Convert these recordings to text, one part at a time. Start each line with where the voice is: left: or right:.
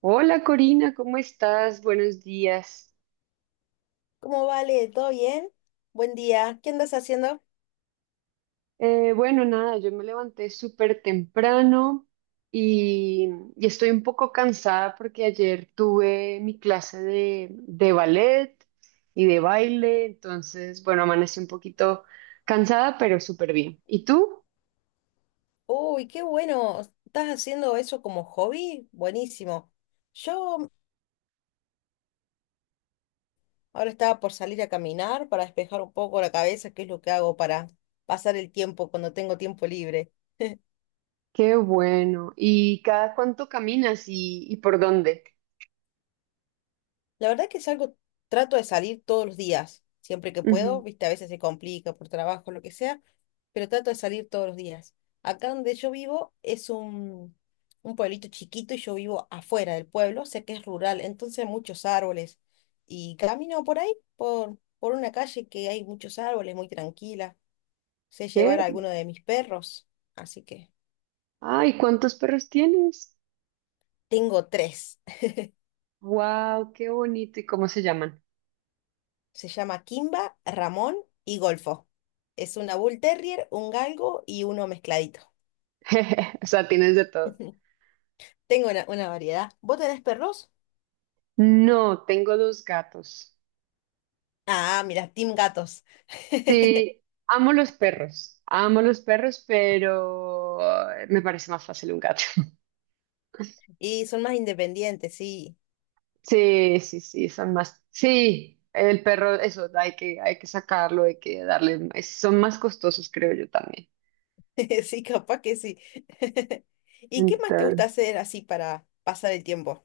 right: Hola Corina, ¿cómo estás? Buenos días.
left: ¿Cómo vale? ¿Todo bien? Buen día. ¿Qué andas haciendo?
right: Bueno, nada, yo me levanté súper temprano y, y estoy un poco cansada porque ayer tuve mi clase de ballet y de baile, entonces, bueno, amanecí un poquito cansada, pero súper bien. ¿Y tú?
left: Uy, qué bueno. ¿Estás haciendo eso como hobby? Buenísimo. Yo ahora estaba por salir a caminar para despejar un poco la cabeza, que es lo que hago para pasar el tiempo cuando tengo tiempo libre.
right: Qué bueno. ¿Y cada cuánto caminas y por dónde?
left: La verdad que trato de salir todos los días, siempre que puedo,
right: Ujú.
left: viste, a veces se complica por trabajo, lo que sea, pero trato de salir todos los días. Acá donde yo vivo es un pueblito chiquito y yo vivo afuera del pueblo, sé que es rural, entonces hay muchos árboles. Y camino por ahí, por una calle que hay muchos árboles, muy tranquila. Sé llevar a
right: ¿Qué?
left: alguno de mis perros, así que
right: Ay, ¿cuántos perros tienes?
left: tengo tres.
right: ¡Wow! ¡Qué bonito! ¿Y cómo se llaman?
left: Se llama Kimba, Ramón y Golfo. Es una Bull Terrier, un galgo y uno mezcladito.
right: O sea, tienes de todo.
left: Tengo una variedad. ¿Vos tenés perros?
right: No, tengo dos gatos.
left: Ah, mira, Team Gatos.
right: Sí, amo los perros, pero me parece más fácil un gato.
left: Y son más independientes, sí.
right: Sí, sí, sí, son más. Sí, el perro, eso, hay que sacarlo, hay que darle, son más costosos, creo yo también.
left: Sí, capaz que sí. ¿Y qué más te
right: Entonces,
left: gusta hacer así para pasar el tiempo?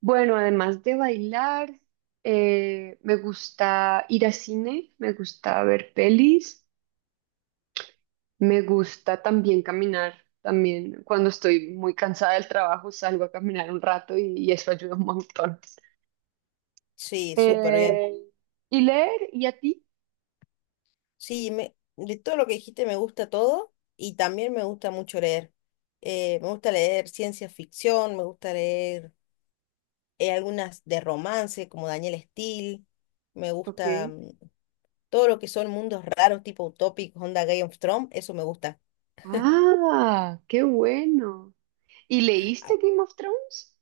right: bueno, además de bailar, me gusta ir a cine, me gusta ver pelis. Me gusta también caminar, también cuando estoy muy cansada del trabajo salgo a caminar un rato y eso ayuda un montón.
left: Sí, súper bien.
right: Eh, ¿Y leer? ¿Y a ti?
left: Sí, me, de todo lo que dijiste me gusta todo y también me gusta mucho leer. Me gusta leer ciencia ficción, me gusta leer algunas de romance como Daniel Steele, me
right: Ok.
left: gusta todo lo que son mundos raros tipo utópicos, onda Game of Thrones, eso me gusta.
right: Ah, qué bueno. ¿Y leíste Game of Thrones?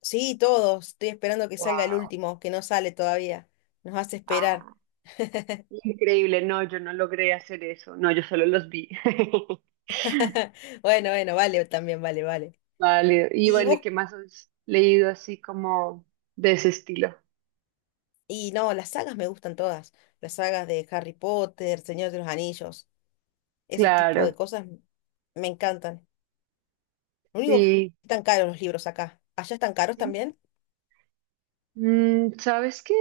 left: Sí, todos. Estoy esperando que
right: Wow.
left: salga el último, que no sale todavía. Nos hace esperar.
right: Ah, increíble. No, yo no logré hacer eso. No, yo solo los vi.
left: Bueno, bueno, vale, también vale, vale.
right: Válido. Y
left: Y
right: bueno, ¿y
left: vos,
right: qué más has leído así como de ese estilo?
left: y no, las sagas me gustan todas. Las sagas de Harry Potter, Señor de los Anillos, ese tipo de
right: Claro.
left: cosas me encantan. Lo único que
right: Sí.
left: están caros los libros acá. ¿Allá están caros
right: Sí.
left: también?
right: ¿Sabes qué?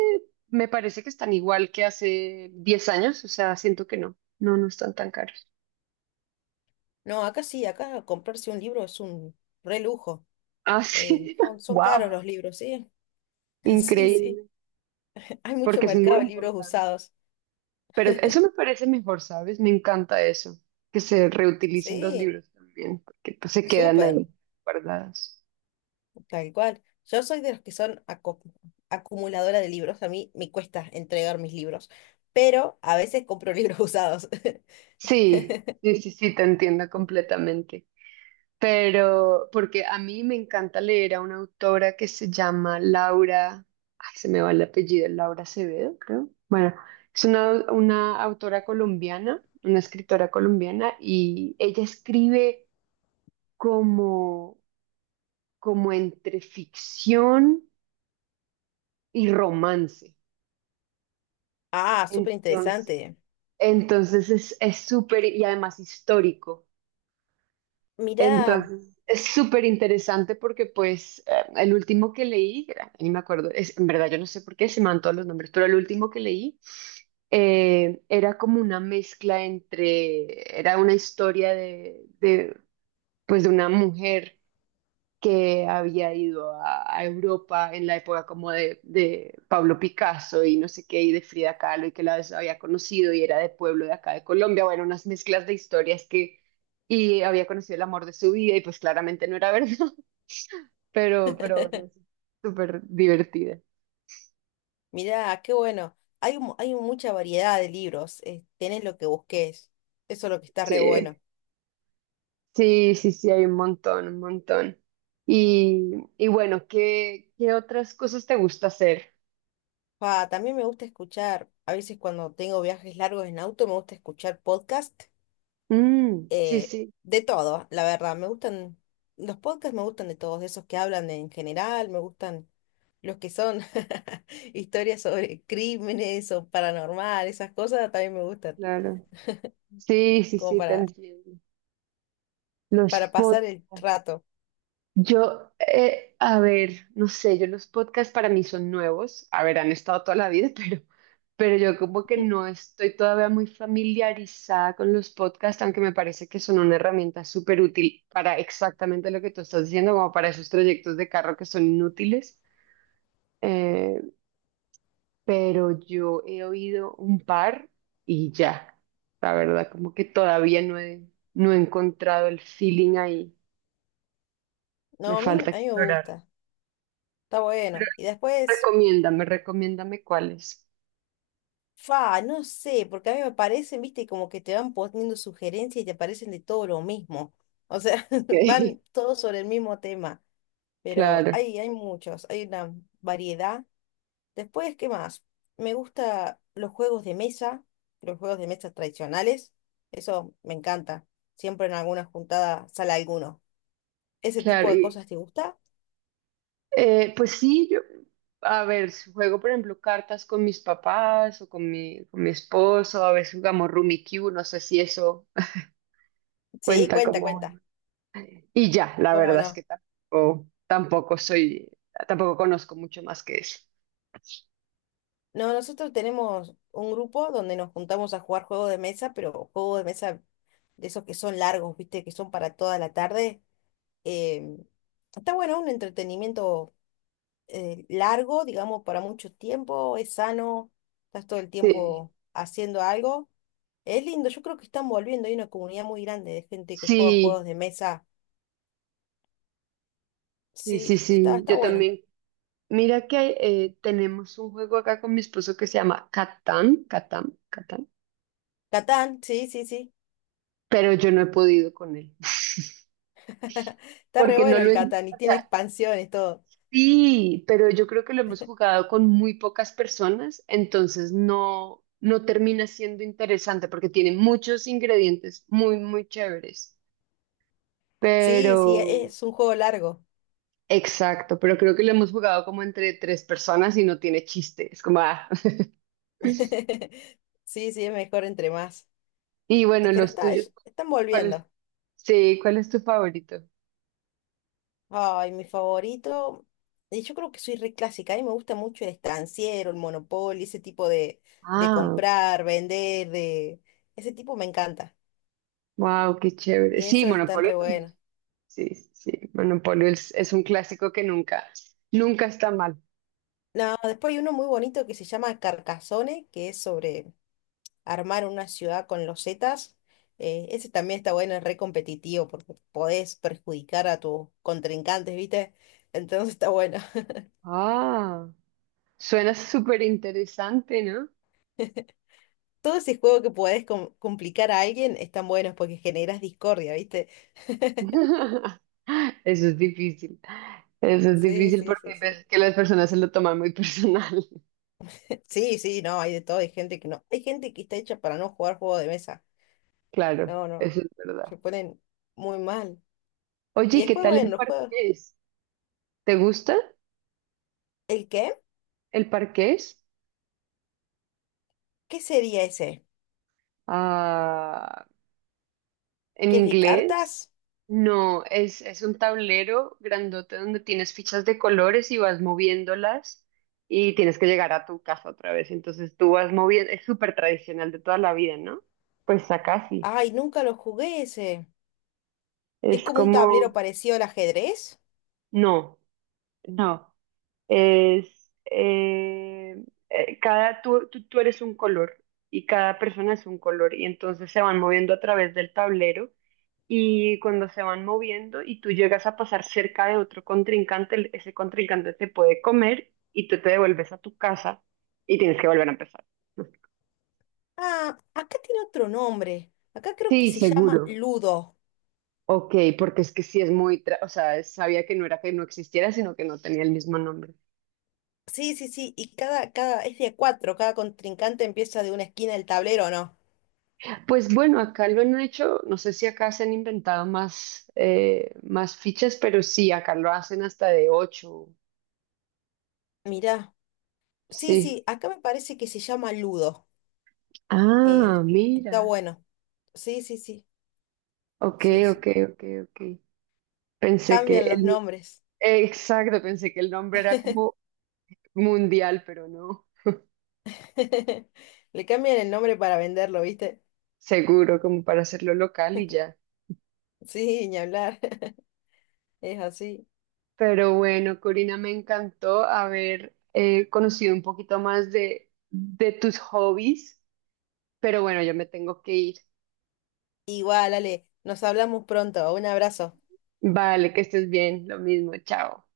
right: Me parece que están igual que hace 10 años, o sea, siento que no están tan caros.
left: No, acá sí, acá comprarse un libro es un re lujo.
right: Ah, sí,
left: Son, son
right: wow,
left: caros los libros, sí. Sí, sí.
right: increíble,
left: Hay mucho
right: porque es muy
left: mercado de libros
right: importante.
left: usados.
right: Pero eso me parece mejor, ¿sabes? Me encanta eso, que se reutilicen los
left: Sí,
right: libros también, porque pues, se quedan
left: súper.
right: ahí guardados.
left: Tal cual. Yo soy de los que son acumuladora de libros. A mí me cuesta entregar mis libros, pero a veces compro libros usados.
right: Sí, sí, sí, sí, te entiendo completamente. Pero porque a mí me encanta leer a una autora que se llama Laura, ay, se me va el apellido, Laura Acevedo, creo. Bueno, es una autora colombiana, una escritora colombiana, y ella escribe como, como entre ficción y romance.
left: Ah, súper
right: Entonces,
left: interesante.
right: entonces es súper, y además histórico.
left: Mirá,
right: Entonces, es súper interesante porque pues el último que leí, ni me acuerdo, es, en verdad yo no sé por qué se me van todos los nombres, pero el último que leí era como una mezcla entre, era una historia pues de una mujer que había ido a Europa en la época como de Pablo Picasso y no sé qué, y de Frida Kahlo, y que la había conocido y era de pueblo de acá de Colombia, bueno, unas mezclas de historias que, y había conocido el amor de su vida y pues claramente no era verdad, pero bueno, es súper divertida.
left: mirá, qué bueno. Hay, hay mucha variedad de libros. Tenés lo que busques. Eso es lo que está re
right: Sí,
left: bueno.
right: sí, sí, sí, hay un montón, un montón. Y, y bueno, ¿qué, qué otras cosas te gusta hacer?
left: Pa, también me gusta escuchar, a veces cuando tengo viajes largos en auto, me gusta escuchar podcast
right: Mm, sí,
left: eh,
right: sí,
left: de todo, la verdad. Me gustan, los podcasts me gustan de todos, de esos que hablan en general, me gustan los que son historias sobre crímenes o paranormal, esas cosas también me gustan,
right: claro. Sí, sí,
left: como
right: sí, te
left: para,
right: entiendo. Los
left: para
right: pod,
left: pasar el rato.
right: yo, a ver, no sé, yo los podcasts para mí son nuevos, a ver, han estado toda la vida, pero yo como que no estoy todavía muy familiarizada con los podcasts, aunque me parece que son una herramienta súper útil para exactamente lo que tú estás diciendo, como para esos trayectos de carro que son inútiles. Eh, pero yo he oído un par y ya, la verdad, como que todavía no he encontrado el feeling ahí, me
left: No,
right: falta
left: a mí me
right: explorar.
left: gusta, está bueno. Y después,
right: Recomiéndame, recomiéndame cuáles.
left: fa, no sé, porque a mí me parecen, viste, como que te van poniendo sugerencias y te parecen de todo lo mismo. O sea,
right: Ok.
left: van todos sobre el mismo tema, pero
right: Claro,
left: hay muchos, hay una variedad. Después, ¿qué más? Me gusta los juegos de mesa, los juegos de mesa tradicionales. Eso me encanta. Siempre en alguna juntada sale alguno. ¿Ese tipo
right: claro.
left: de
right: Y,
left: cosas te gusta?
right: pues sí, yo, a ver, si juego, por ejemplo, cartas con mis papás o con mi esposo, a veces jugamos Rummikub, no sé si eso
left: Sí,
right: cuenta
left: cuenta,
right: como
left: cuenta.
right: juego. Y ya, la
left: ¿Cómo
right: verdad es
left: no?
right: que tampoco conozco mucho más que eso.
left: No, nosotros tenemos un grupo donde nos juntamos a jugar juegos de mesa, pero juegos de mesa de esos que son largos, ¿viste? Que son para toda la tarde. Em, Está bueno, un entretenimiento largo, digamos, para mucho tiempo. Es sano, estás todo el
right: Sí,
left: tiempo haciendo algo. Es lindo, yo creo que están volviendo, hay una comunidad muy grande de gente que juega juegos
right: sí,
left: de mesa.
right: sí, sí,
left: Sí, está,
right: sí.
left: está
right: Yo
left: bueno.
right: también. Mira que tenemos un juego acá con mi esposo que se llama Catán, Catán, Catán.
left: Catán, sí, sí, sí.
right: Pero yo no he podido con él,
left: Está re
right: porque no
left: bueno
right: lo,
left: el
right: en-
left: Catán y
right: o
left: tiene
right: sea,
left: expansiones, todo.
right: sí, pero yo creo que lo hemos jugado con muy pocas personas, entonces no termina siendo interesante porque tiene muchos ingredientes muy, muy chéveres,
left: Sí,
right: pero
left: sí, es un juego largo.
right: exacto, pero creo que lo hemos jugado como entre tres personas y no tiene chiste, es como, ah.
left: Sí, sí, es mejor entre más.
right: Y bueno,
left: Pero
right: los
left: está,
right: tuyos,
left: están
right: ¿cuál es?
left: volviendo.
right: Sí, ¿cuál es tu favorito?
left: Ay, mi favorito. Y yo creo que soy re clásica. A mí me gusta mucho el estanciero, el Monopoly, ese tipo de
right: Ah,
left: comprar, vender, de... Ese tipo me encanta.
right: wow, qué chévere.
left: Y
right: Sí,
left: eso están re
right: Monopoly también.
left: buenos.
right: Sí, sí, sí. Monopoly es un clásico que nunca, nunca está mal.
left: No, después hay uno muy bonito que se llama Carcassonne, que es sobre armar una ciudad con losetas. Ese también está bueno, es re competitivo porque podés perjudicar a tus contrincantes, ¿viste? Entonces está bueno.
right: Ah, suena súper interesante, ¿no?
left: Todo ese juego que podés complicar a alguien están buenos porque generas discordia, ¿viste?
right: Eso es difícil. Eso es
left: Sí,
right: difícil
left: sí,
right: porque
left: sí,
right: hay
left: sí.
right: veces que las personas se lo toman muy personal.
left: Sí, sí, no, hay de todo, hay gente que no. Hay gente que está hecha para no jugar juego de mesa.
right: Claro,
left: No, no,
right: eso es verdad.
left: se ponen muy mal.
right: Oye,
left: Y
right: ¿y qué
left: después,
right: tal
left: bueno,
right: el
left: los juegos.
right: parqués? ¿Te gusta
left: ¿El qué?
right: el parqués?
left: ¿Qué sería ese?
right: Ah, ¿en
left: ¿Qué es de
right: inglés?
left: cartas?
right: No, es un tablero grandote donde tienes fichas de colores y vas moviéndolas y tienes que llegar a tu casa otra vez. Entonces tú vas moviendo, es súper tradicional de toda la vida, ¿no? Pues acá sí.
left: Ay, nunca lo jugué ese. ¿Es
right: Es
left: como un tablero
right: como,
left: parecido al ajedrez?
right: no, no. Es, cada, tú eres un color y cada persona es un color y entonces se van moviendo a través del tablero y cuando se van moviendo y tú llegas a pasar cerca de otro contrincante, ese contrincante te puede comer y tú te devuelves a tu casa y tienes que volver a empezar.
left: Ah, acá tiene otro nombre. Acá creo que
right: Sí,
left: se llama
right: seguro.
left: Ludo.
right: Ok, porque es que sí es o sea, sabía que no era que no existiera, sino que no tenía el mismo nombre.
left: Sí, sí, sí. Y cada, cada, es de a cuatro. Cada contrincante empieza de una esquina del tablero, ¿no?
right: Pues bueno, acá lo han hecho, no sé si acá se han inventado más, más fichas, pero sí, acá lo hacen hasta de ocho.
left: Mirá. Sí,
right: Sí.
left: sí, acá me parece que se llama Ludo. Eh,
right: Ah,
left: está
right: mira.
left: bueno. Sí, sí, sí.
right: Ok,
left: Sí,
right: ok,
left: sí.
right: ok, ok. Pensé que
left: Cambian los
right: el
left: nombres.
right: Exacto, pensé que el nombre era como mundial, pero no,
left: Le cambian el nombre para venderlo, ¿viste?
right: seguro, como para hacerlo local y ya.
left: Sí, ni hablar. Es así.
right: Pero bueno, Corina, me encantó haber conocido un poquito más de tus hobbies, pero bueno, yo me tengo que ir.
left: Igual, Ale, nos hablamos pronto. Un abrazo.
right: Vale, que estés bien, lo mismo, chao.